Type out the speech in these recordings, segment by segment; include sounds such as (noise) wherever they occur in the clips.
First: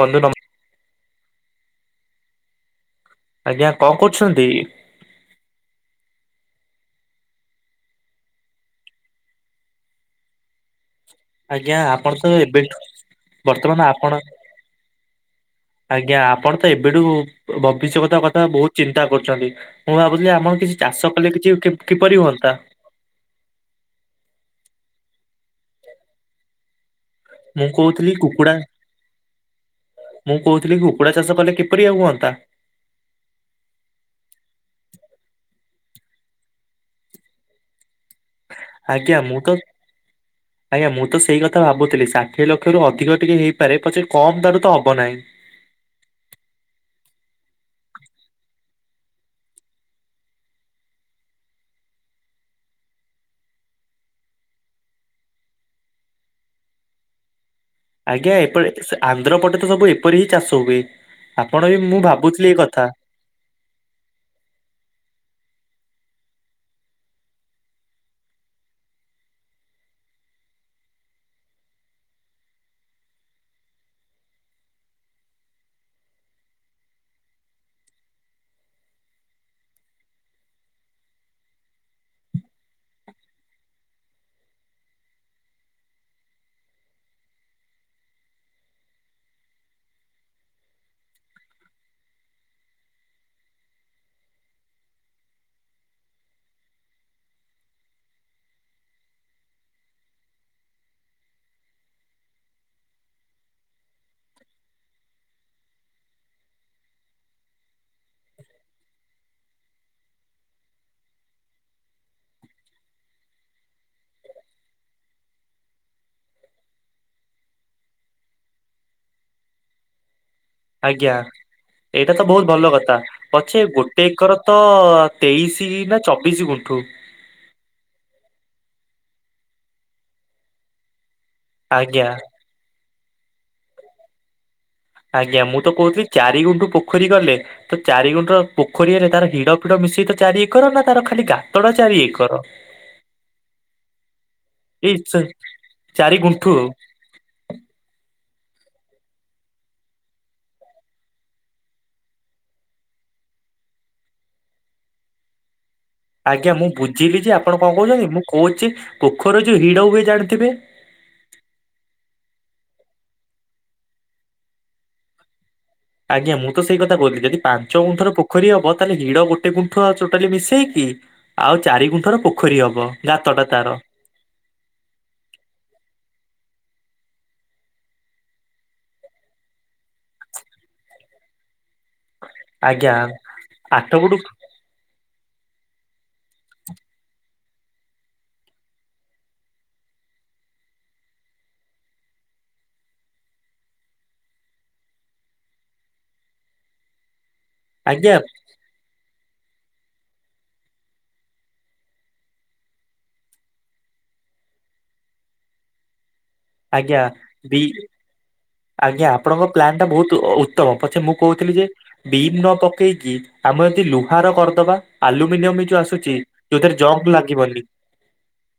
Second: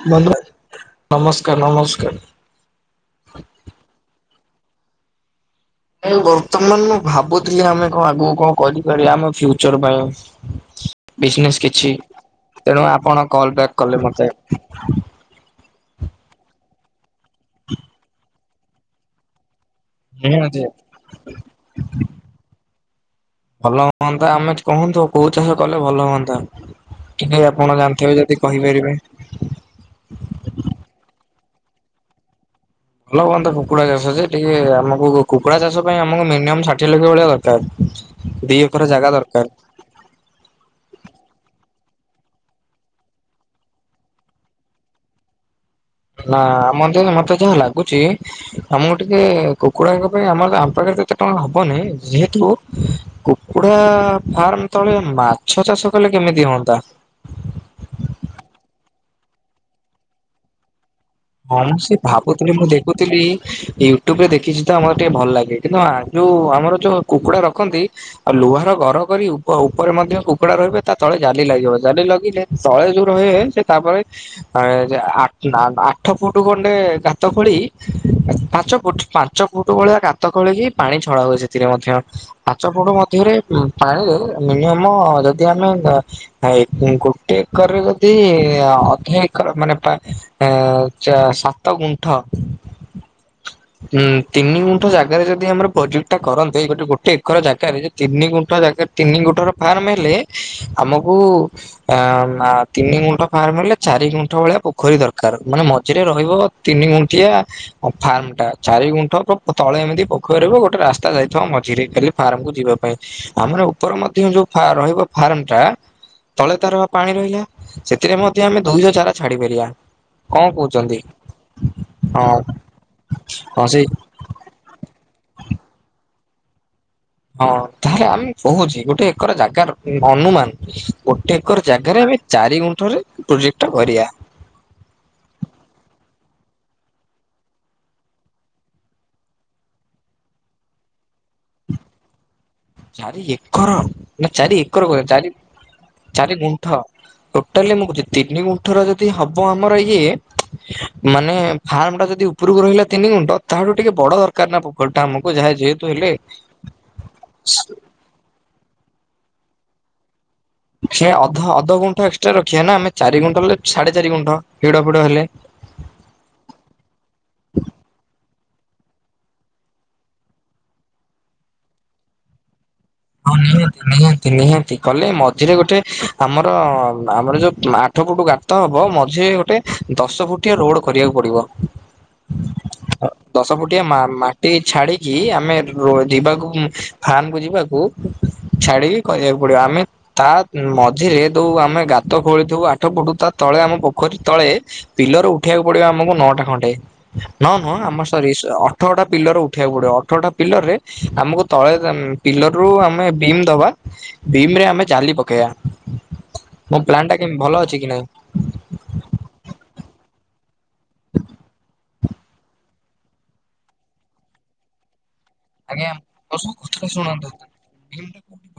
ବନ୍ଧୁ ନମ ବନି ନମସ୍କାର ନମସ୍କାର। ଆଜ୍ଞା କଣ କରୁଛନ୍ତି? ବର୍ତ୍ତମାନ ମୁଁ ଭାବୁଥିଲି ଆମେ କଣ ଆଗକୁ କଣ କରିପାରିବା ଆମ ଫ୍ୟୁଚର ପାଇଁ। ବିଜନେସ୍ ଆଜ୍ଞା କିଛି ଆପଣ ତ ଏବେଠୁ ତେଣୁ ଆପଣ କଲ୍ ବ୍ୟାକ୍ ବର୍ତ୍ତମାନ କଲେ ଆପଣ ମତେ। ଆଜ୍ଞା ଆପଣ ତ ଏବେଠୁ ଭବିଷ୍ୟତ କଥା ବହୁତ ଚିନ୍ତା କରୁଚନ୍ତି। ମୁଁ ଭାବୁଥିଲି ଆମର ନିହାତି। କିଛି ଚାଷ କଲେ କିଛିକି କିପରି ହୁଅନ୍ତା। ଭଲ ହୁଅନ୍ତା। ଆମେ କୁହନ୍ତୁ କୋଉ ଚାଷ କଲେ ଭଲ ହୁଅନ୍ତା। କିନ୍ତୁ ମୁଁ ଆପଣ କହୁଥିଲି ଜାଣିଥିବେ ଯଦି କୁକୁଡା କହିପାରିବେ। ମୁଁ କହୁଥିଲି କୁକୁଡ଼ା ଚାଷ କଲେ କିପରି ଆଉ ହୁଅନ୍ତା। ଭଲ ହୁଅନ୍ତା କୁକୁଡା ଚାଷ ଯେ। ଟିକେ ଆମକୁ କୁକୁଡ଼ା ଚାଷ ପାଇଁ ଆମକୁ ମିନିମମ୍ ଷାଠିଏ ଲକ୍ଷ ଭଳିଆ ଦରକାର। ଦି ଏକର ଜାଗା ଆଜ୍ଞା ମୁଁ ଦରକାର ତ ଆଜ୍ଞା ମୁଁ ତ ସେଇ କଥା ଭାବୁଥିଲି। ଷାଠିଏ ଲକ୍ଷରୁ ଅଧିକ ଟିକେ ହେଇପାରେ ପଛେ କମ ଠାରୁ ତ ହବ ନାହିଁ। ନା ଆମ ର ଯୋଉ ମତେ ଯାହା ଲାଗୁଚି ଆମକୁ ଟିକେ କୁକୁଡାଙ୍କ ପାଇଁ ଆମର ଆମ ପାଖରେ ଏତେ ଟଙ୍କା ହବନି ଯେହେତୁ କୁକୁଡ଼ା ଫାର୍ମ ତଳେ ମାଛ ଚାଷ କଲେ କେମିତି ହଅନ୍ତା। ଆଜ୍ଞା ଏପଟେ ସେ ଆନ୍ଧ୍ର ପଟେ ତ ସବୁ ଏପରି ହିଁ ଚାଷ ହୁଏ। ହଁ ଆପଣ ମୁଁ ବି ସେ ଭାବୁଥିଲି ଏଇ ମୁଁ କଥା ଦେଖୁଥିଲି ୟୁ ଟ୍ୟୁବ୍ ରେ ଦେଖିଛି ତ ଆମର ଟିକେ ଭଲ ଲାଗେ କିନ୍ତୁ ଆ, ଯୋଉ ଆମର ଯୋଉ କୁକୁଡ଼ା ରଖନ୍ତି ଆଉ ଲୁହାର ଘର କରି ଉପ ଉପରେ ମଧ୍ୟ କୁକୁଡା ରହିବେ ତା ତଳେ ଜାଲି ଲାଗିବ। ଜାଲି ଲାଗିଲେ ତଳେ ଯୋଉ ରହେ ସେ ତାପରେ ଆ, ଯେ ଆକ୍ଚୁ ଆ, ଆ ଠ ଫୁଟୁ ଖଣ୍ଡେ ଗାତ ଖୋଳି ପାଞ୍ଚ ଫୁଟ୍ ପାଞ୍ଚ ଫୁଟ୍ ଭଳିଆ ଗା ତ ଖୋଳିିକି ପାଣି ଛଡା ହୁଏ ସେଥିରେ ମଧ୍ୟ। ପାଞ୍ଚ ଫୁଟ ମଧ୍ୟରେ ଉଁ, ପାଣି ରେ ମିନିୟମ ଯଦି ଆମେ ଧା ହାଇ କୁଁ ଗୋଟେ ଏକରରେ ଯଦି ଅଧେ ଏକର ମାନେ ପା ଅ, ଚା ସାତ ଗୁଣ୍ଠ ହୁଁ, ତିନି ଗୁଣ୍ଠ ଜାଗାରେ ଯଦି ଆମର ପ୍ରୋଜେକ୍ଟ ଟା କରନ୍ତେ, ଏଇ ଗୋଟେ ଗୋଟେ ଏକର ଜାଗାରେ ତିନି ଗୁଣ୍ଠ ଜାଗାରେ, ତିନି ଗୁଣ୍ଠର ଫାର୍ମ ହେଲେ ଆମକୁ ଆ, ମା- ତିନି ଗୁଣ୍ଠ ଫାର୍ମ ହେଲେ ଚାରି ଗୁଣ୍ଠ ଭଳିଆ ପୋଖରୀ ଦରକାର। ମାନେ ମ ଝିରେ ରହିବ ତିନି ଗୁଣ୍ଠିଆ। ଆଉ ଫାର୍ମ ଟା ଚାରି ଗୁଣ୍ଠ ପ-ପ-ତଳେ ଏମିତି ପୋଖରୀରୁ ଗୋଟେ ରାସ୍ତା ଯାଇଥିବ ମଝିରେ, ହେଲେ ଫାର୍ମକୁୁ ଯିବା ପାଇଁ, ଆମର ଉପର ମଧ୍ଯ ଯୋଉ ଫା- ରହିବ ଫାର୍ମ ଟା ତଳେ ତାର ବା ପାଣି ରହିଲା ସେଥିରେ ମଧ୍ୟ ଆମେ ଦୁଇଶ ଚାରା ଛାଡି ପାରିବା, କଣ କହୁ ଆଜ୍ଞା ଏଇଟା ତ ବହୁତ ଭଲ କଥା ପଛେ ହଁ ସେଇ ଗୋଟେ ଏକର ତ ତେଇଶି ନା ଚବିଶି ଗୁଣ୍ଠୁ। ହଁ ତାହେଲେ ଆମେ କହୁଛି ଗୋଟେ ଏକର ଜାଗାର ଅନୁମାନ। ଗୋଟେ ଏକର ଜାଗାରେ ଆଜ୍ଞା ଆମେ ଚାରି ଗୁଣ୍ଠରେ ପ୍ରୋଜେକ୍ଟ ଟା କରିବା। ଆଜ୍ଞା ମୁଁ ତ କହୁଥିଲି ଚାରି ଗୁଣ୍ଠୁ ପୋଖରୀ ଗଲେ। ତ ଚାରି ଗୁଣ୍ଡର ପୋଖରୀରେ ତାର ହିଡ ଫିଡ ମିଶେଇ ତ ଚାରି ଏକର ନା ତାର ଖାଲି ଗାତ ଟା ଚାରି ଏକର? ଚାରି ଏକର ନା ଚାରି ଏକର ଏଇ କହେ, ଚା ଚାରି ଚାରି ଗୁଣ୍ଠ। ଟୋଟାଲି ମୁଁ କହୁଛି ତିନି ଗୁଣ୍ଠର ଯଦି ହବ ଆମର ଇଏ। ମାନେ ଫାର୍ମ ଟା ଯଦି ଉପରକୁ ରହିଲା ତିନି ଗୁଣ୍ଟ ତାହାଠୁ ଟିକେ ବଡ ଦରକାର ନା ପୁ (unintelligible) ଟା ଆମକୁ ଯାହା ଯେହେତୁ ହେଲେ ଆଜ୍ଞା ମୁଁ ବୁଝିଲି ଯେ ଆପଣ କଣ କହୁଛନ୍ତି, ମୁଁ କହୁଛି ପୋଖରୀ ରେ ଯୋଉ ହିଡ ହୁଏ ଜାଣିଥିବେ? ସେ ଅଧ ଅଧ ଗୁଣ୍ଠଏକ୍ସଟ୍ରା ରଖିବା ନା, ଆମେ ଚାରି ଗୁଣ୍ଠ ଲେ ସାଢେ ଚାରି ଗୁଣ୍ଠ ହିଡ ଫିଡ ହେଲେ। ଆଜ୍ଞା ମୁଁ ତ ସେଇ କଥା କହୁଥିଲି ଯଦି ପାଞ୍ଚ ଗୁଣ୍ଠର ପୋଖରୀ ହବ ତାହେଲେ ହିଡ ଗୋଟେ ଗୁଣ୍ଠ ଆଉ ଟୋଟାଲି ମିଶେଇକି। ଆଉ ଚାରି ଗୁଣ୍ଠ ର ପୋଖରୀ ହବ। ହଁ ଗାତଟା ତାର ନିଅନ୍ତି ନିଅ ତି ନିହାତି କଲେ ମଝିରେ ଗୋଟେ ଆମର ଆମର ଯୋଉ ଆଠ ଫୁଟୁ ଗା ତ ହବ ମଝିରେ ଗୋଟେ ଦଶ ଫୁଟିଆ ରୋଡ କରିବାକୁ ପଡିବ। ଆଜ୍ଞା ଓ ଦଶ ଫୁଟିଆ ଆଠ ମା- ଗୁଣ୍ଠୁ ମା ଟି କି ଛାଡିକି ଆମେ ରୋ-ଯିବାକୁ ଉଁ, ଫାର୍ମ କୁୁ ଯିବାକୁ ଛାଡିକି କରିବାକୁ ପଡିବ, ଆମେ ତା ଉଁ, ମଝିରେ ଯୋଉ ଆମେ ଗାତ ଖୋଳିଥିବୁ ଆଠ ଫୁଟୁ, ତା ତଳେ ଆମ ପୋଖରୀ ତଳେ ପିଲର ଉଠେଇବାକୁ ପଡିବ ଆମକୁ ନଅଟା ଖଣ୍ଟେ ନଅ ନୁହଁ ଆମ ଆଜ୍ଞା ସରି ସ- ଅ ଅଠରଟା ପିଲର ଉଠେଇବାକୁ ପଡିବ। ଅଠରଟା ପିଲର ରେ ଆମକୁ ତଳେ ଦେ-ଉଁ, ପିଲର ରୁ ଆମେ ବିମ୍ ଦବା ବିମ୍ ରେ ଆମେ ଜାଲି ପକେଇବା। ମୋ ଆଜ୍ଞା ପ୍ଲାନ୍ ଟା କେମିତି ବି ଭଲ ଅଛି କି ନାଇଁ? ଆଜ୍ଞା ଆପଣଙ୍କ ପ୍ଲାନ୍ ଟା ବହୁତ ଅ, ଉତ୍ତମ, ପଛେ ମୁଁ କହୁଥିଲି ଯେ ବିମ୍ ନ ପକେଇକି ଆମେ ଯଦି ଲୁହାର କରିଦବା? ଆଲୁମିନିୟମ ବି ଯୋଉ ଆଜ୍ଞା ଆସୁଛି ଯୋଉଥିରେ ଜଙ୍କ ଲାଗିବନି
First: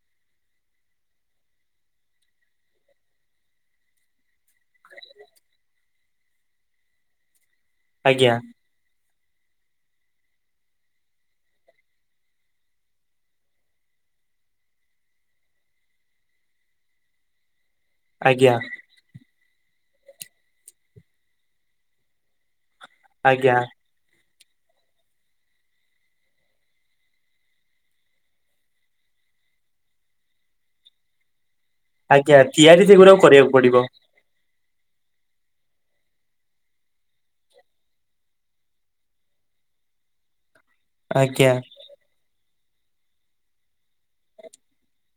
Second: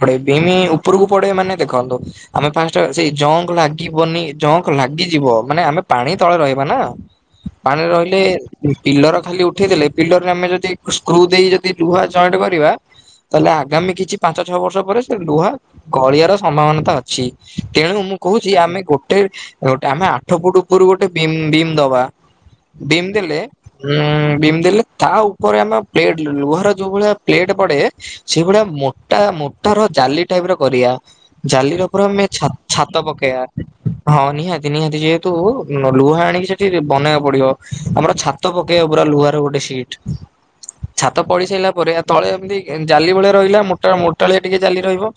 ପ ଭିମି ଉପରକୁ ପଡେ ମାନେ ଦେଖନ୍ତୁ ଆମେ ଫାଷ୍ଟ ସେଇ ଜଙ୍କ ଲାଗିବନି ଜଙ୍କ ଲାଗିଯିବ ମାନେ ଆମେ ପାଣି ତଳେ ରହିବା ନା ପାଣିରେ ରହିଲେ ଆଜ୍ଞା ପିଲର ଖାଲି ଉଠେଇ ଦେଲେ ପିଲରରେ ଆମେ ଯଦି ସ୍କୃ ଦେଇ ଲୁହା ଜଏଣ୍ଟ କରିବା ତାହେଲେ ଆଗାମୀ କିଛି ପାଞ୍ଚ ଛଅ ବର୍ଷ ପରେ ସେ ଲୁହା ଗଳିଆର ସମ୍ଭାବନାତା ଅଛି ତେଣୁ ମୁଁ କହୁଛି ଆଜ୍ଞା ଆମେ ଗୋଟେ ଗୋଟେ ଆମେ ଆଠ ଫୁଟ ଉପରୁ ଗୋଟେ ବିମ୍ ବିମ୍ ଦବା ବିମ୍ ଦେଲେ ଆଜ୍ଞା ହୁଁ ବିମ ଦେଲେ ତା ଉପରେ ଆମ ପ୍ଲେଟ୍ ଲୁହାର ଯୋଉ ଭଳିଆ ପ୍ଲେଟ୍ ପଡେ ସେଇଭଳିଆ ମୋଟା ମୋଟ ର ଜାଲି ଟାଇପ ର କରିବା ଜାଲିର ପୁରା ଆମେ ଆଜ୍ଞା ଛା ତିଆରି ଛାତ ସେଗୁଡାକୁ କରିବାକୁ ପକେଇ ପଡିବ ବା ହଁ ନିହାତି ନିହାତି ଯେହେତୁ ଲୁହା ଆଣିକି ସେଠି ବନେଇବାକୁ ପଡିବ ଆମର ଛାତ ତ ପକେଇବା ପୁରା ଲୁହର ଗୋଟେ ସିଟ୍ ଛାତ ପଡିି ଆଜ୍ଞା ସାରିଲ ପରେ ଆ ତଳେ ଏମିତି ଜାଲି ଭଳିଆ ରହିଲା ମୋଟା ମୋଟାଳିଆ ଟିକେ ଜାଲି ରହିବ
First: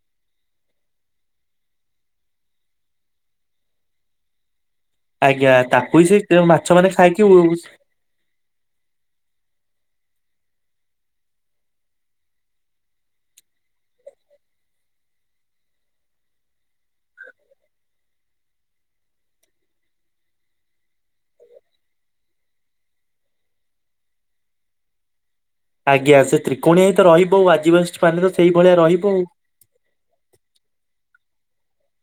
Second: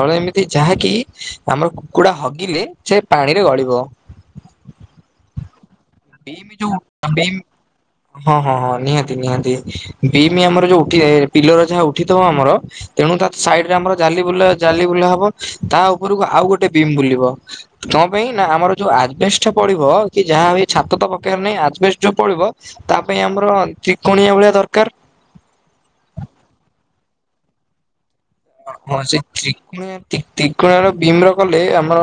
ତଳେ ଏମିତି ଯାହାକି ଆମର କୁକୁଡ଼ା ହଗିଲେ ସେ ପାଣିରେ ଗଳିବ ଆଜ୍ଞା ତାକୁ ହି ସେ ବିମ୍ ଯୋଉ ମାଛ ମାନେ ଖାଇକି ବିମ୍ ଉ ହଁ ହଁ ହଁ ନିହାତି ନିହାତି ବିମି ଆମର ଯୋଉ ଉଠି ପିଲର ଯାହା ଉଠିଥିବ ଆମର ତେଣୁ ତା ସାଇଡ ରେ ଆମର ଜାଲି ବୁଲା ଜାଲି ବୁଲା ହବ ତା ଉପରକୁ ଆଉ ଗୋଟେ ବିମ୍ ବୁଲିବ କଣ ପାଇଁ ନା ଆମର ଯୋଉ ଆଜ୍ ବେସ ଟା ପଡିବ କି ଯାହା ହ ଛାତ ତ ପକେଇବାର ନାହିଁ ଆଜବେଷ୍ଟ ଯୋଉ ପଡ଼ିବ ତା ପାଇଁ ଆମର ତ୍ରିକୋଣିଆ ଭଳିଆ ଦରକାର ଆଜ୍ଞା ସେ ତ୍ରିକୋଣଆ ହେଇ ତ ରହିବ ଆଉ ଆଜିିବାସ ମାନ ତ ସେଇଭଳିଆ ରହିବ ଆଉ ତ୍ରି କଣ ତ୍ରକୁୋଣ ର ବିମ ର କଲେ ଆମର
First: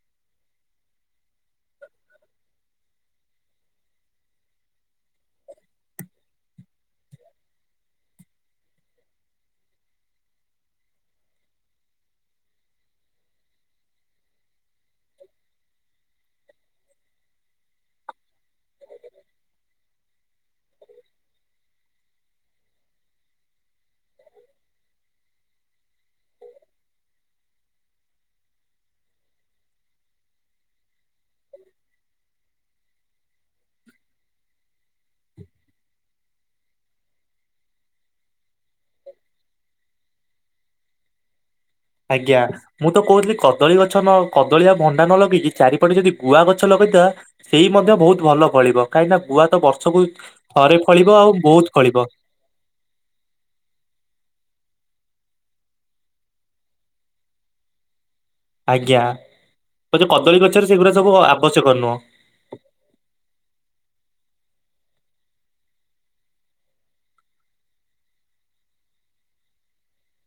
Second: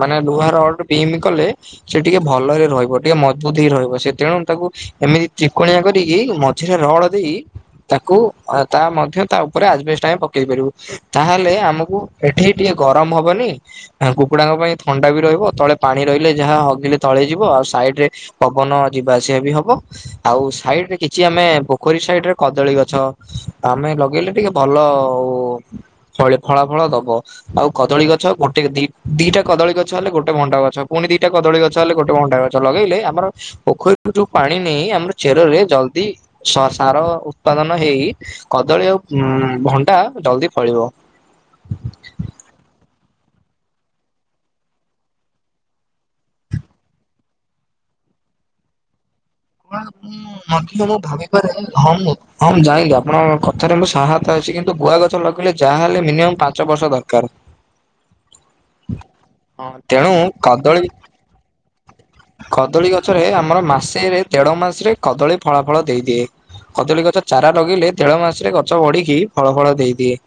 ମାନେ ଲୁହା ରଡ଼ ବିମ କଲେ ସେ ଟିକେ ଭଲରେ ରହିବ ଟିକେ ମଜବୁତ ହେଇ ରହିବ ସେ ତେଣୁ ତାକୁ ଏମିତି ତ୍ରିକୋଣଆ କରିକି ମଝିରେ ରଡ଼ ଦେଇ ତାକୁ ତା ମଧ୍ୟ ତା ଉପରେ ଆଜବେଷ୍ଟ ଆମେ ପକେଇ ପାରିବୁ ତାହେଲେ ଆମକୁ ଏଠି ଟିକେ ଗରମ ହବନି କୁକୁଡ଼ାଙ୍କ ପାଇଁ ଥଣ୍ଡା ବି ରହିବ ତଳେ ପାଣି ରହିଲେ ଯାହା ହଗିଲେ ତଳେ ଯିବ ଆଉ ସାଇଡ ରେ ପବନ ଯିବା ଆସିବା ବି ହବ ଆଉ ସାଇଡ ରେ କିଛି ଆମେ ପୋଖରୀ ସାଇଡରେ କଦଳୀ ଗଛ ଆମେ ଲଗେଇଲେ ଟିକେ ଭଲ ଭଲ ଆଉ ଫଳି ଫଳା ଫଳ ଦବ ଆଉ କଦଳୀ ଗଛ ଗୋଟେ ଦିଟା କଦଳୀ ଗଛ ହେଲେ ଗୋଟେ ଭଣ୍ଡା ଗଛ ପୁଣି ଦିଟା କଦଳୀ ଗଛ ହେଲେ ଗୋଟେ ଭଣ୍ଡା ଗଛ ଛ ଲଗେଇଲେ ଆମର ପୋଖରୀରୁ ଯୋଉ ପାଣି ନେଇ ଆମର ଚେରରେ ଜଲଦି ସାର ଉତ୍ପାଦନ ହେଇ କଦଳୀ ଆଉ ଉ ଭଣ୍ଡା ଜଲ୍ଦି ଫଳିବ ଆଜ୍ଞା ମୁଁ ତ କହୁଥିଲି କଦଳୀ ଗଛ ନ କଦଳୀ ବା ଭଣ୍ଡା ନ ଲଗେଇ କି ଚାରିପଟେ ଯଦି ଗୁଆ ଗଛ ଲଗେଇଦବା ସେଇ ମଧ୍ୟ ବହୁତ ଭଲ ଫଳିବ କାହିଁକି ନା ଗୁଆ ତ ବର୍ଷକୁ ମୁଁ ମଧ୍ୟ ଥରେ ମୁଁ ଫଳିବ ଆଉ ଭାବିପାରେ ବହୁତ ହଁ ଫଳିବ ମୁଁ ହଁ ମୁଁ ଜାଇଁଲି ଆପଣଙ୍କ କଥାରେ ମୁ ସାହାୟତା ଅଛି କିନ୍ତୁ ଗୁଆ ଗଛ ଲଗେଇଲେ ଯାହାହଲେ ମିନିମମ୍ ପାଞ୍ଚ ବର୍ଷ ଦରକାର (inaudible) ଆଜ୍ଞା ହଁ ଏଯ ତେଣୁ କଦଳୀ ଗଛରେ ସେଗୁଡା ସବୁ ଆବଶ୍ୟକ ନୁହଁ କଦଳୀ ଗଛରେ ଆମର ମାସେରେ ଦେଢ ମାସରେ କଦଳୀ ଫଳା ଫଳ ଦେଇଦିଏ କଦଳୀ ଗଛ ଚାରା ଲଗେଇିଲେ ଦେଢ ମାସରେ ଗଛ ବଢ଼ିକି ଫଳ ଫଳ ଦେଇଦିଏ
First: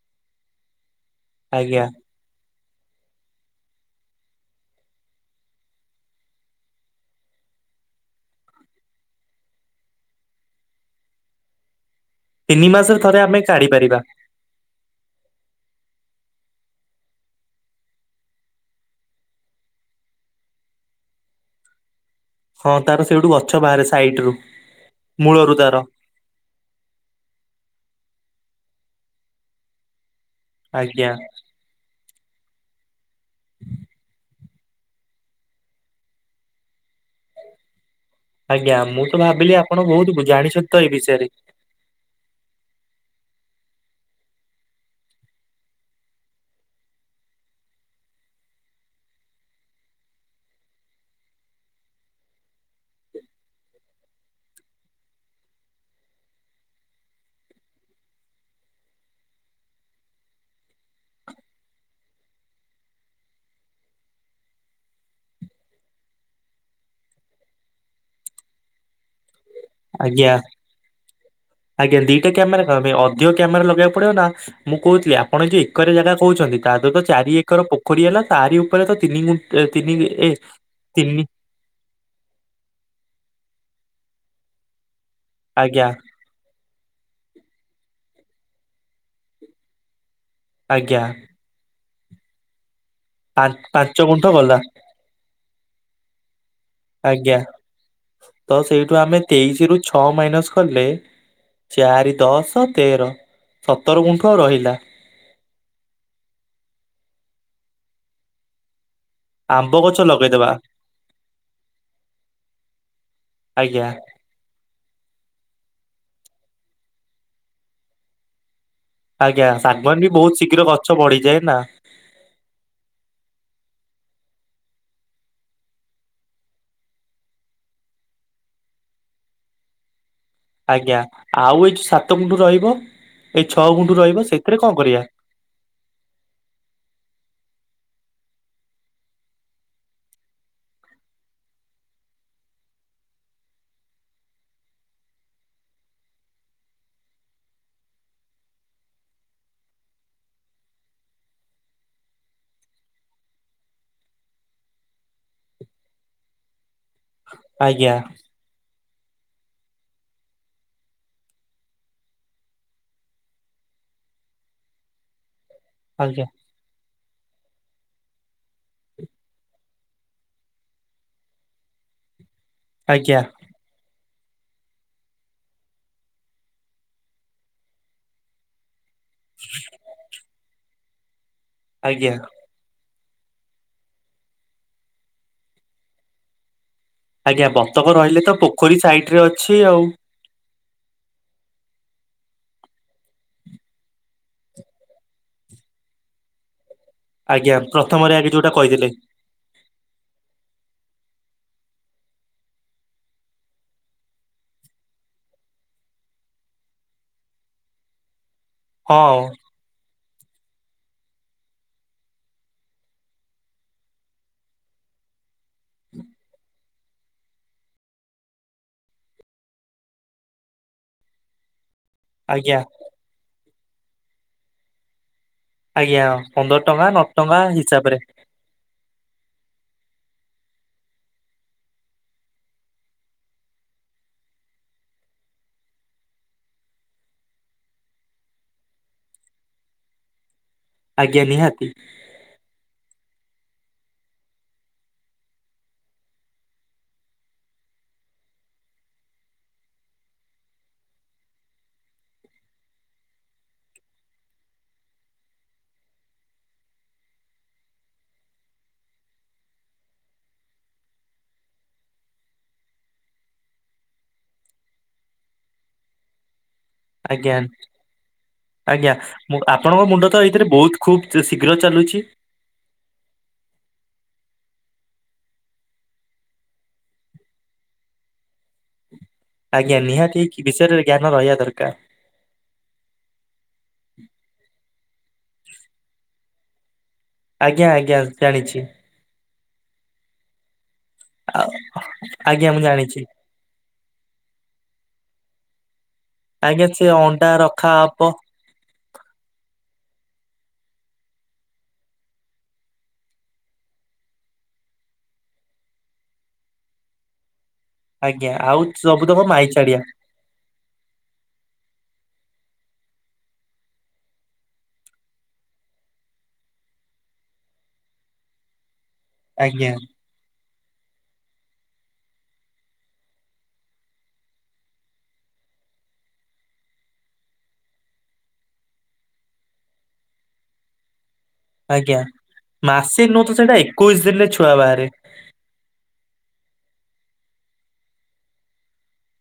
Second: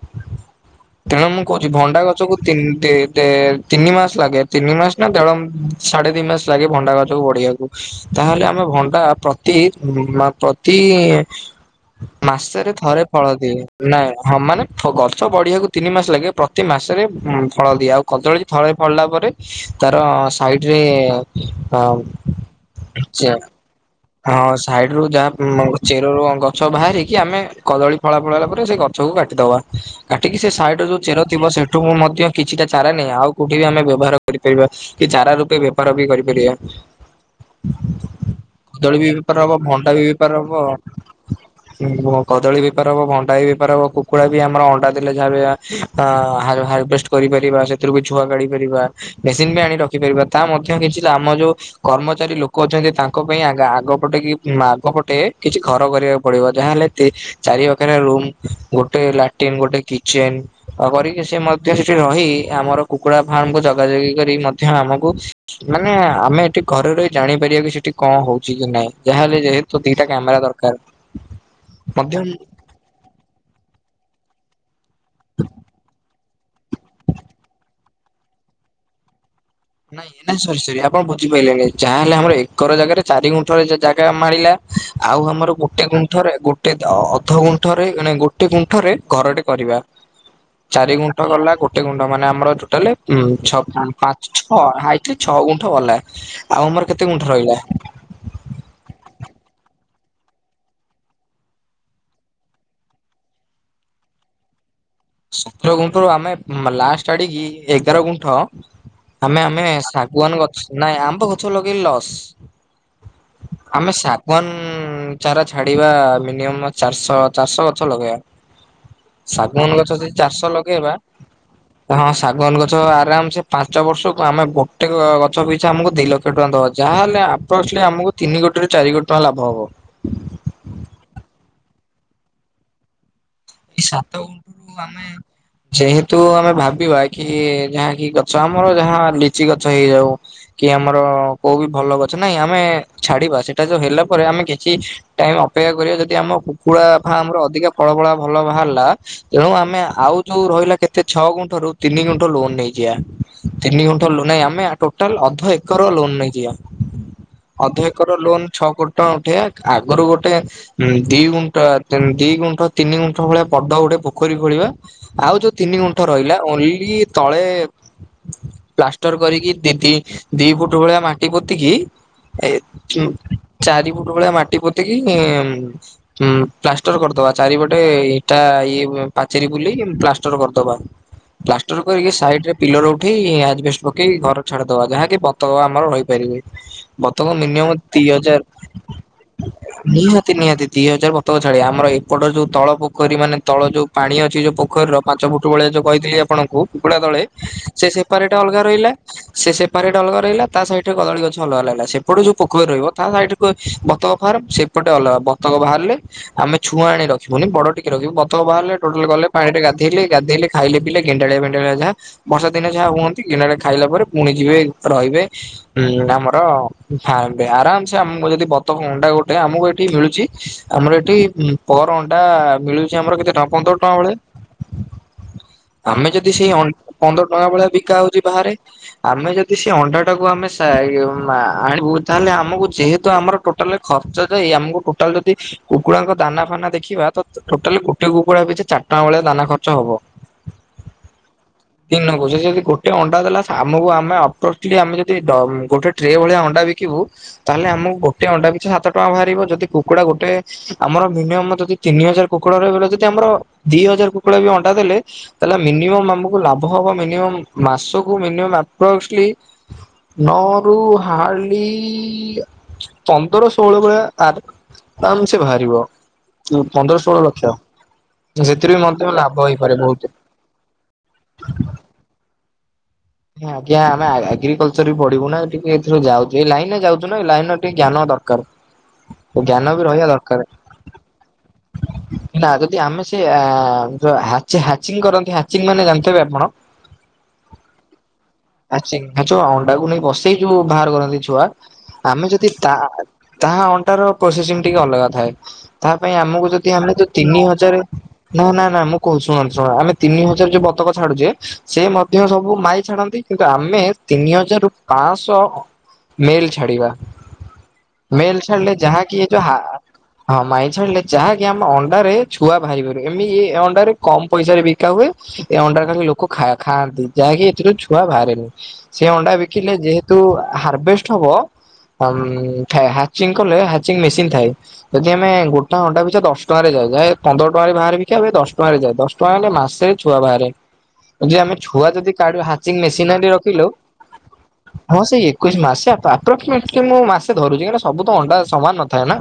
ତେଣ ମୁ କହୁଛି ଆଜ୍ଞା ଭଣ୍ଡାାଗଛ କୁ ତି ତି ତିନି ମାସ ଲାଗେ ତିନି ମାସ ନା ଦେଢ଼ ସାଢେ ତିନି ମାସ ଲାଗେ ଭଣ୍ଡାାଗଛ ଯୋଉ ବଢ଼ିବାକୁ ତାହେଲେ ଆମେ ଭଣ୍ଡା ପ୍ରତି ମା ପ୍ରତି ଇ ଇ ତିନି ମାସେରେ ମାସରେ ଥରେ ଫଳ ଆମେ ଦିଏ କାଢି ପାରିବା ନାଇଁମ। ହଁ ମାନେ ଗଛ ବଢ଼ିବାକୁ ତିନି ମାସ ଲାଗେ ପ୍ରତି ମାସରେ ଉଁ ଫଳ ଦିଏ ଆଉ କଦଳୀ ଥଳେ ଫଳିଲା ପରେ ତାର ସାଇଡ଼ରେ ଅଁ ଉଁ ହଁ ତାର ସେଇଠୁ ଗଛ ବାହାରେ ସାଇଡ ରୁ ହଁ ସାଇଡ଼ ରୁ ଯାହା ମୂଳରୁ ତାର ମଙ୍ଗ ଚେର ରୁ ଅଙ୍ଗ ଗଛ ବାହାରିକି ଆମେ କଦଳୀ ଫଳା ଫଳ ହେଲା ପରେ ସେ ଗଛକୁ କାଟିଦବା। କାଟିକି ସେ ସାଇଡ଼ ର ଯୋଉ ଆଜ୍ଞା ଚେର ଥିବ ସେଠୁ ମଧ୍ୟ କିଛିଟା ଚାରା ନେଇ ଆଉ କଉଠି ବି ଆମେ ବ୍ୟବହାର କରିପାରିବା କି ଚାରା ରୂପେ ବେପାର ବି କରିପାରିବା। ଆଜ୍ଞା କଦଳୀ ମୁଁ ବି ତ ବେପାର ଭାବିଲି ହବ ଆପଣ ଭଣ୍ଡା ବି ବହୁତ ବେପାର ଜାଣିଛନ୍ତି ତ ଏଇ ବିଷୟରେ ହବ। ଉଁ ନୁହଁ କଦଳୀ ବେପାର ହବ ଭଣ୍ଡା ବି ବେପାର ହବ କୁକୁଡ଼ା ବି ଆମର ଅଣ୍ଡା ଦେଲେ ଯାହା ବି ଆ ହା ହାର ହାରଭେଷ୍ଟ କରିପାରିବା ସେଥିରୁ ବି ଛୁଆ କାଢ଼ି ପାରିବା। ମେସିନ ବି ଆଣି ରଖି ପାରିବା ତା ମଧ୍ୟ କିଛି ଆମ ଯୋଉ କର୍ମଚାରୀ ଲୋକ ଅଛନ୍ତି ତାଙ୍କ ପାଇଁ ଆଗ ଆଗ ପଟେ କି ମାଗ ପଟେ କିଛି ଘର କରିବାକୁ ପଡ଼ିବ ଯାହା ହେଲେ ତି ଚାରି ବଖରା ରୁମ୍ ଗୋଟେ ଲାଟିନ୍ ଗୋଟେ କିଚେନ୍ ଅ କରିକି ସେ ମଧ୍ୟ ସେଠି ରହି ଆମର କୁକୁଡ଼ା ଫାର୍ମକୁ ଯଗାଯଗି କରି ମଧ୍ୟ ଆମକୁ ମାନେ ଆମେ ଏଠି ଘରେ ରହି ଜାଣିପାରିବା କି ସେଠି କଣ ହଉଚି କି ନାଇଁ ଯାହାହେଲେ ଯେହେ ତୁ ଦିଟା ଆଜ୍ଞା କ୍ୟାମେରା ଦରକାର ମଧ୍ୟମ୍ ଆମେ ଅଡ଼ିଓ କ୍ୟାମେରା ଲଗେଇବାକୁ ପଡ଼ିବ ନା ମୁଁ କହୁଥିଲି ଆପଣ ଯୋଉ ଏକରେ ଜାଗା କହୁଚନ୍ତି ତା ଦେହରୁ ତ ଚାରି ଏକର ପୋଖରୀ ହେଲା ତାରି ଉପରେ ତ ତିନି ଗୁନ୍ ନାଇଁ ନାଇଁ ସରି ସରି ଆପଣ ବୁଝି ପାଇଲେ ନାଇଁ। ଯାହାହେଲେ ଆମର ଏକର ଜାଗାରେ ଚାରି ଗୁଣ୍ଠରେ ଯଦ ଜାଗା ମାଡ଼ିଲା ଆଉ ଆମର ଆଜ୍ଞା ଗୋଟେ ଗୁଣ୍ଠ ଠରେ ଗୋଟେ ଅ ଅ ଅଧ ଗୁଣ୍ଠରେ ନାଇଁ ଗୋଟେ ଗୁଣ୍ଠରେ ଘରଟେ କରିବା। ଚାରି ଆଜ୍ଞା ଗୁଣ୍ଠ ଗଲା ଗୋଟେ ଗୁଣ୍ଠ ମାନେ ଆମର ଟୋଟାଲେ ଉଁ ପାଞ୍ଚ ଛଅ ଉଁ ପାଞ୍ଚ ପାଁ ଗୁଣ୍ଠ ଗଲା। ହାଇଟରେ ଛଅ ଗୁଣ୍ଠ ଗଲା ଆଉ ଆମର କେତେ ଗୁଣ୍ଠ ଆଜ୍ଞା ରହିଲା? ତ ସେଇଠୁ ଆମେ ତେଇଶି ରୁ ଛଅ ମାଇନସ୍ କଲେ ଚାରି, ଦଶ, ତେର, ସତର ଗୁଣ୍ଠ ରହିଲା। ସତର ଗୁଣ୍ଠରୁ ଆମେ ମା ଲାଷ୍ଟ ଆଡ଼ିକି ଏଗାର ଗୁଣ୍ଠ ଆମେ ଆମେ ଆମ୍ବ ଗଛ ଶାଗୁଆନ ଲଗେଇଦବା ଗଛ ନାଇଁ ଆମ୍ବ ଗଛ ଲଗେଇଲେ ଲସ୍। ଆଜ୍ଞା। ଆମେ ଶାଗୁଆନ ଚାରା ଛାଡ଼ିବା ମିନିୟମ୍ ଚାରଶ ଚାରିଶହ ଗଛ ଲଗେଇବା। ଆଜ୍ଞା ଶାଗୁଆନ ବି ବହୁତ ଚାରିଶ ଶୀଘ୍ର ଗଛ ଲଗେଇବା ବଢିଯାଏ ନା ହଁ ଶାଗୁଆନ ଗଛ ଆରାମସେ ପାଞ୍ଚ କୁ ବର୍ଷ ଆମେ ଗୋଟେ ଗଛ ପିଛା ଆମକୁ ଦି ଲ କ୍ଷ ଟଙ୍କା ଦବ ଯାହାହେଲେ ଆପ୍ରଷ୍ଟଲି ଆମକୁ ତିିନି କୋଟିରୁ ଚାରି କୋଟି ଟଙ୍କା ଲାଭ ହବ। ଆଜ୍ଞା ଆଉ ଏଇ ଯଉ ସାତ ଗୁଣ୍ଠୁ ରହିବ ଏଇ ଛଅ ଏଇ ଗୁଣ୍ଠୁ ସାତ ରହିବ ସେଥିରେ ଗୁଣ୍ଠରୁ କଣ କରିବା? ଆମେ ଯେହେତୁ ଆମେ ଭାବିବା କି ଯାହା କିି ଗଛ ଆମର ଯାହା ଲିଚି ଗଛ ହେଇଯାଉ କି ଆମର କୋଉ ବିି ଭଲ ଗଛ ନାଇଁ ଆମେ ଛାଡ଼ିବା ସେଟା ଯୋଉ ହେଲା ପରେ ଆମେ କିଛି ଟାଇମ୍ ଅପେକ୍ଷା କରିବା ଯଦି ଆମ କୁକୁଡ଼ା ଫାର୍ମର ଅଧିକା ଫଳ ଫଳା ଭଲ ବାହାରଲା ତେଣୁ ଆମେ ଆଉ ଯୋଉ ରହିଲା କେତେ ଛଅ ଗୁଣ୍ଠ ରୁ ତିନି ଗୁଣ୍ଠ ଲୋନ୍ ନେଇଯିବା। ତିନି ଗୁଣ୍ଠ ଲୋନ୍ ନାଇଁ ଆମେ ଟୋଟାଲ ଅଧ ଏକର ଲୋନ୍ ନେଇଯିବା। ଅଧ ଆଜ୍ଞା ଏକର ଲୋନ୍ ଛଅ କୋଟ ଟଁ ଉଠେଇବା ଆଗରୁ ଗୋଟେ ଦି ଗୁଣ୍ଠ ତିନ ଦି ଗୁଣ୍ଠ ତିନି ଗୁଣ୍ଠ ଭଳିଆ ବଡ଼ ଗୋଟେ ପୋଖରୀ ଖୋଳିବା ଆଉ ଯୋଉ ତିନି ଗୁଣ୍ଠ ଆଜ୍ଞା ରହିଲା ଓନ୍ଲି ତଳେ ପ୍ଲାଷ୍ଟର କରିକି ଦି-ଦି- ଦିଇ ଫୁଟ ଭଳିଆ ମାଟି ପୋତିକି ଏ ଉଁ ଆଜ୍ଞା ଚାରି ଫୁଟୁ ଭଳିଆ ମାଟି ପୋତିକି ଇଂ ହୁଁ ପ୍ଲାଷ୍ଟର କରିଦବା। ଚାରିପଟେ ଇଟା ଇଏ ପାଚେରୀ ବୁଲିକି ପ୍ଲାଷ୍ଟର କରିଦବା। ପ୍ଲାଷ୍ଟର କରିକି ଆଜ୍ଞା ସାଇଟ୍ ରେ ପିଲର ଉଠେଇକି ଆଜବେଷ୍ଟ ପକେଇ କି ଘର ଛାଡି ଦବା ଯାହାକି ବତକ ଆମର ରହିପାରିବେ। ବତକ ଆଜ୍ଞା ମିନିୟମ୍ ବତକ ଦି ରହିଲେ ତ ହଜାର ପୋଖରୀ ସାଇଡ ରେ ଅଛି ଆଉ। ନିହାତି ନିହାତି ଦିଇ ହଜାର ବ ତକ ଛାଡିବା ଆମର ଏପଟ ଯୋଉ ତଳ ପୋଖରୀ ମାନେ ତଳ ଯୋଉ ପାଣି ଅଛି ଯୋଉ ପୋଖରୀର ପାଞ୍ଚ ଫୁଟୁ ଭଳିଆ ଯୋଉ କହିଥିଲି ଆପଣଙ୍କୁ କୁକୁଡା ତଳେ ଆଜ୍ଞା ସେ ପ୍ରଥମରେ ଆଗେ ସେପାରେଟ୍ ଯୋଉଟା ଅଲଗା କହିଥିଲେ ରହିଲା। ସେ ସେପାରେଟ୍ ଅଲଗା ରହିଲ ତା ସାଇଟ୍ ରେ କଦଳୀ ଗଛ ଅଲଗା ଲାଗିଲା। ସେପଟ ଯୋଉ ପୋଖରୀ ରହିବ ତା ସାଇଟ୍ କୁ ବତକ ଫାର୍ମ ସେ ପଟେ ଅଲଗା ବତକ ବାହାରିଲେ ଆମେ ଛୁଆ ଆଣି ରଖିବୁନି ବଡ ଟିକେ ରଖିବୁ। ବତକ ବାହାରିଲେ ହଁ ଟୋଟାଲ ଗଲେ ପାଣିରେ ଗା ଧେଇଲେ ଗାଧେଇଲେ ଖାଇଲେ ପିଲଲେ ଗେଣ୍ଡାଳିଆ ଫେଣ୍ଡାଳିଆ ଯାହା ବର୍ଷା ଦିନେ ଯାହା ହୁଅନ୍ତି ଗେଣ୍ଡାଳିଆ ଖାଇଲା ପରେ ଫୁଣି ଯିବେ ରହିବେ। ଉଁ ଆମର ଫା ଆରାମସେ ଆମକୁ ଯଦି ବତକ ଅଣ୍ଡା ଗୋଟେ ଆମକୁ ଏଠି ମିଳୁଚି ଆମର ଏଠି ପର୍ ଅଣ୍ଡା ଆଜ୍ଞା ମିଳୁଚି ଆମର କେତେ ଟଙ୍କା ପନ୍ଦର ଟଙ୍କା ଭଳିଆ। ଆଜ୍ଞା ଆମେ ଯଦି ସେଇ ପନ୍ଦର ଅଂ ଟଙ୍କା ନଅ ପନ୍ଦର ଟଙ୍କା ଭେଳିଆ ବିକା ହିସାବରେ ହୋଉଚି ବାହାରେ ଆମେ ଯଦି ସେ ଅଣ୍ଡାଟାକୁ ଆମେ ସାଇ ଉ ମା ଆଣିବୁ ତାହେଲେ ଆମକୁ ଯେହେତୁ ଆମର ଟୋ ଟାଲ ଖର୍ଚ ଯାଇ ଆମକୁ ଟୋଟାଲେ ଯଦି କୁକୁଡାଙ୍କ ଦାନା ଫାନା ଦେଖିବା ତ ଟୋଟାଲି ଗୋଟେ କୁକୁଡା ପିଛେ ଚାରି ଟଙ୍କା ଭଳିଆ ଦାନା ଖର୍ଚ୍ଚ ହବ। ଆଜ୍ଞା ନିହାତି। ଦିନକୁ ଯଦି ଏମିତି ଗୋଟେ ଅଣ୍ଡା ଦେଲା ଆମକୁ ଆମେ (unintelligible) ଆମେ ଯଦି ଡ ଗୋଟେ ଟ୍ରେ ଭଳିଆ ଅଣ୍ଡା ବିକିବୁ ତାହେଲେ ଆମକୁ ଗୋଟେ ଅଣ୍ଡା ପିଛା ସାତ ଟଙ୍କା ବାହାରିବ। ଯଦି କୁକୁଡା ଗୋଟେ ଆମର ମିନିମମ୍ ଯଦି ତିନି ହଜାର କୁକୁଡା ରହିଗଲା ଯଦି ଆମର ଦିଇ ହଜାର କୁକୁଡା ବି ଅଣ୍ଡା ଦେଲେ ତାହାଲେ ମିନିମମ୍ ଆମକୁ ଲାଭ ହବ ମିନିମମ୍ ମାସକୁ ମିନିୟମ ଆପ୍ରୋଜଲି ନରୁ ହାଡଲି ପନ୍ଦର ଷୋହଳ ଭଳିଆ (unintelligible) ଆରମସେ ବାହାରିବ। ପନ୍ଦର ଷୋହଳ ଆଜ୍ଞା ଲକ୍ଷ ସେଥିରୁ ବି ମଧ୍ୟ ଲାଭ ହେଇପାରେ ବୋହୁତ। ଏଥିରେ ବୋହୁତ ଖୁବ୍ ଶି-ଶୀଘ୍ର ଚାଲୁଛି। ଆଜ୍ଞା ଆମେ ଆ-ଆଗ୍ରିକଲଚର ବି ପଢିବୁ ନା ଟିକେ ଏଥିରୁ ଯାଉଚି ଏଇ ଲାଇନ୍ ରେ ଯାଉଚୁ ନା ଏଇ ଲାଇନ୍ ରେ ଟିକେ ଜ୍ଞାନ ଦରକାର। (inaudible) ଆଜ୍ଞା ବି ରହିବା ନିହାତି ଦରକାର କି ବିଷୟରେ ଜ୍ଞାନ ରହିବା ଦରକାର। ନାଁ ଯଦି ଆମେ ସେ ଆ ବ (unintelligible) ହାଚିଂ ହାଚିଂ କରନ୍ତି ହାଚିଂ ମାନେ ଜାଣିଥିବେ ଆପଣ? ଆଜ୍ଞା ଆଜ୍ଞା ଜାଣିଛି। ହାଚିଂ ହାଚ (unintelligible) ଅଣ୍ଡାକୁ ନେଇ ବସେଇକି ଯୋଉ ବାହାର କରନ୍ତି ଛୁଆ। ଆଉ ଆମେ ଆଜ୍ଞା ଯଦି ମୁଁ ତା ଜାଣିଛି ତାହା ଅଣ୍ଡାର ପ୍ରୋସେସିଙ୍ଗ ଟିକେ ଅଲଗା ଥାଏ। ତାହା ପାଇଁ ଆମକୁ ଆଜ୍ଞା ଯଦି ସେ ଆମେ ଯୋଉ ଅଣ୍ଡା ତିନି ରଖା ହଜାର ହବ ନାଁ ନାଁ ନାଁ ମୁଁ କହୁଚି ଶୁଣନ୍ତୁ ଶୁଣ ଆମେ ତିନି ହଜାର ଯୋଉ ବତକ ଛାଡୁଚେ ସେ ମଧ୍ୟ ସବୁ ମାଇ ଛାଡନ୍ତି କିନ୍ତୁ ଆମେ ତିନି ହଜାରରୁ ପାଂଶ‌ଅ ମେଲ୍ ଛାଡିବା ଆଜ୍ଞା ମେଲ୍ ଆଉ ଛାଡିଲେ ଯାହାକି ସବୁତକ ଏ ଯୋଉ ହା ମାଇଚାଡିଆ ହଁ ମାଇ ଛାଡିଲେ ଯାହାକି ଆମେ ଅଣ୍ଡାରେ ଛୁଆ ବାହାରିିବନି ଏମି ଏ ଅଣ୍ଡାରେ କମ୍ ପଇସାରେ ବିକା ହୁଏ। ଏ ଅଣ୍ଡାଟାରେ ଲୋକ ଖା-ଖାଆନ୍ତି ଯାହାକି ଏଥିରୁ ଛୁଆ ବାହାରେନି ସେ ଅଣ୍ଡା ଆଜ୍ଞା ବିକିଲେ ଯେ ହେତୁ ହାରଭେଷ୍ଟ ହବ ଉଁମ୍ ଥା ହାଚିଂ କଲେ ହାଚିଂ ମେସିନ୍ ଥାଏ। ଯଦି ଆମେ ଗୋଟା ଅଣ୍ଡା ପିଛା ଦଶ ଟଙ୍କାରେ ଯାଏ, ଯାଏ ପନ୍ଦର ଟଙ୍କାରେ ବାହାରେ ବିକେ ଏବେ ଦଶ ଟଙ୍କାରେ ଯାଏ। ଦଶ ଛୁଆ ହେଲା ମାସେରେ ଛୁଆ ବାହାରେ ଯଦି ଆମେ ଛୁଆ ଆଜ୍ଞା ଯଦି ତାଡୁ ହାଚିଂ ମାସେ ମେସିନ୍ ନୁହଁ ଆଣି ତ ସେଇଟା ରଖିଲୁ ଏକୋଇଶି ଦିନରେ ଛୁଆ ବାହାରେ ହଁ ସେଇ ଏ କୁଛ୍ ମାସେ ଆପ୍ ଆପ୍ପ୍ରୋକ୍ସିମେଟଲୀ ମୁଁ ମାସେ ଧରୁଚି କାଇଁନା ସବୁ ତ ଅଣ୍ଡା ସମାନ ନଥାଏ ନାଁ।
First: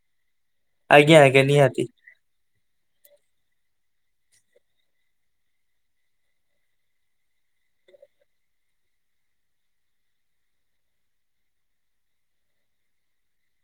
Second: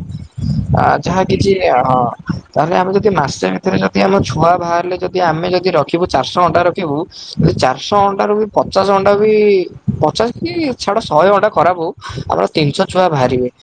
ଆ ଆଜ୍ଞା ଯାହା ଆଜ୍ଞା କିଛି ନିହାତି ଆହଁ। ତାହେଲେ ଆମେ ଯଦି ମାସେ ଭିତରେ ଯଦି ଆମ ଛୁଆ ବାହାରିଲେ ଯଦି ଆମେ ଯଦି ରଖିବୁ ଚାର୍ ଶ ଅଣ୍ଡା ରଖିବୁ ଚାର୍ ଶ ଅଣ୍ଡାରୁ ବି ପଚାଶ ଅଣ୍ଡା ବି ପଚାଶ କି ଛାଡ ଶହେ ଅଣ୍ଡା ଖରାପ ହଉ ଆମର ତିନ୍‌ଶ ଛୁଆ ବାହାରିବେ।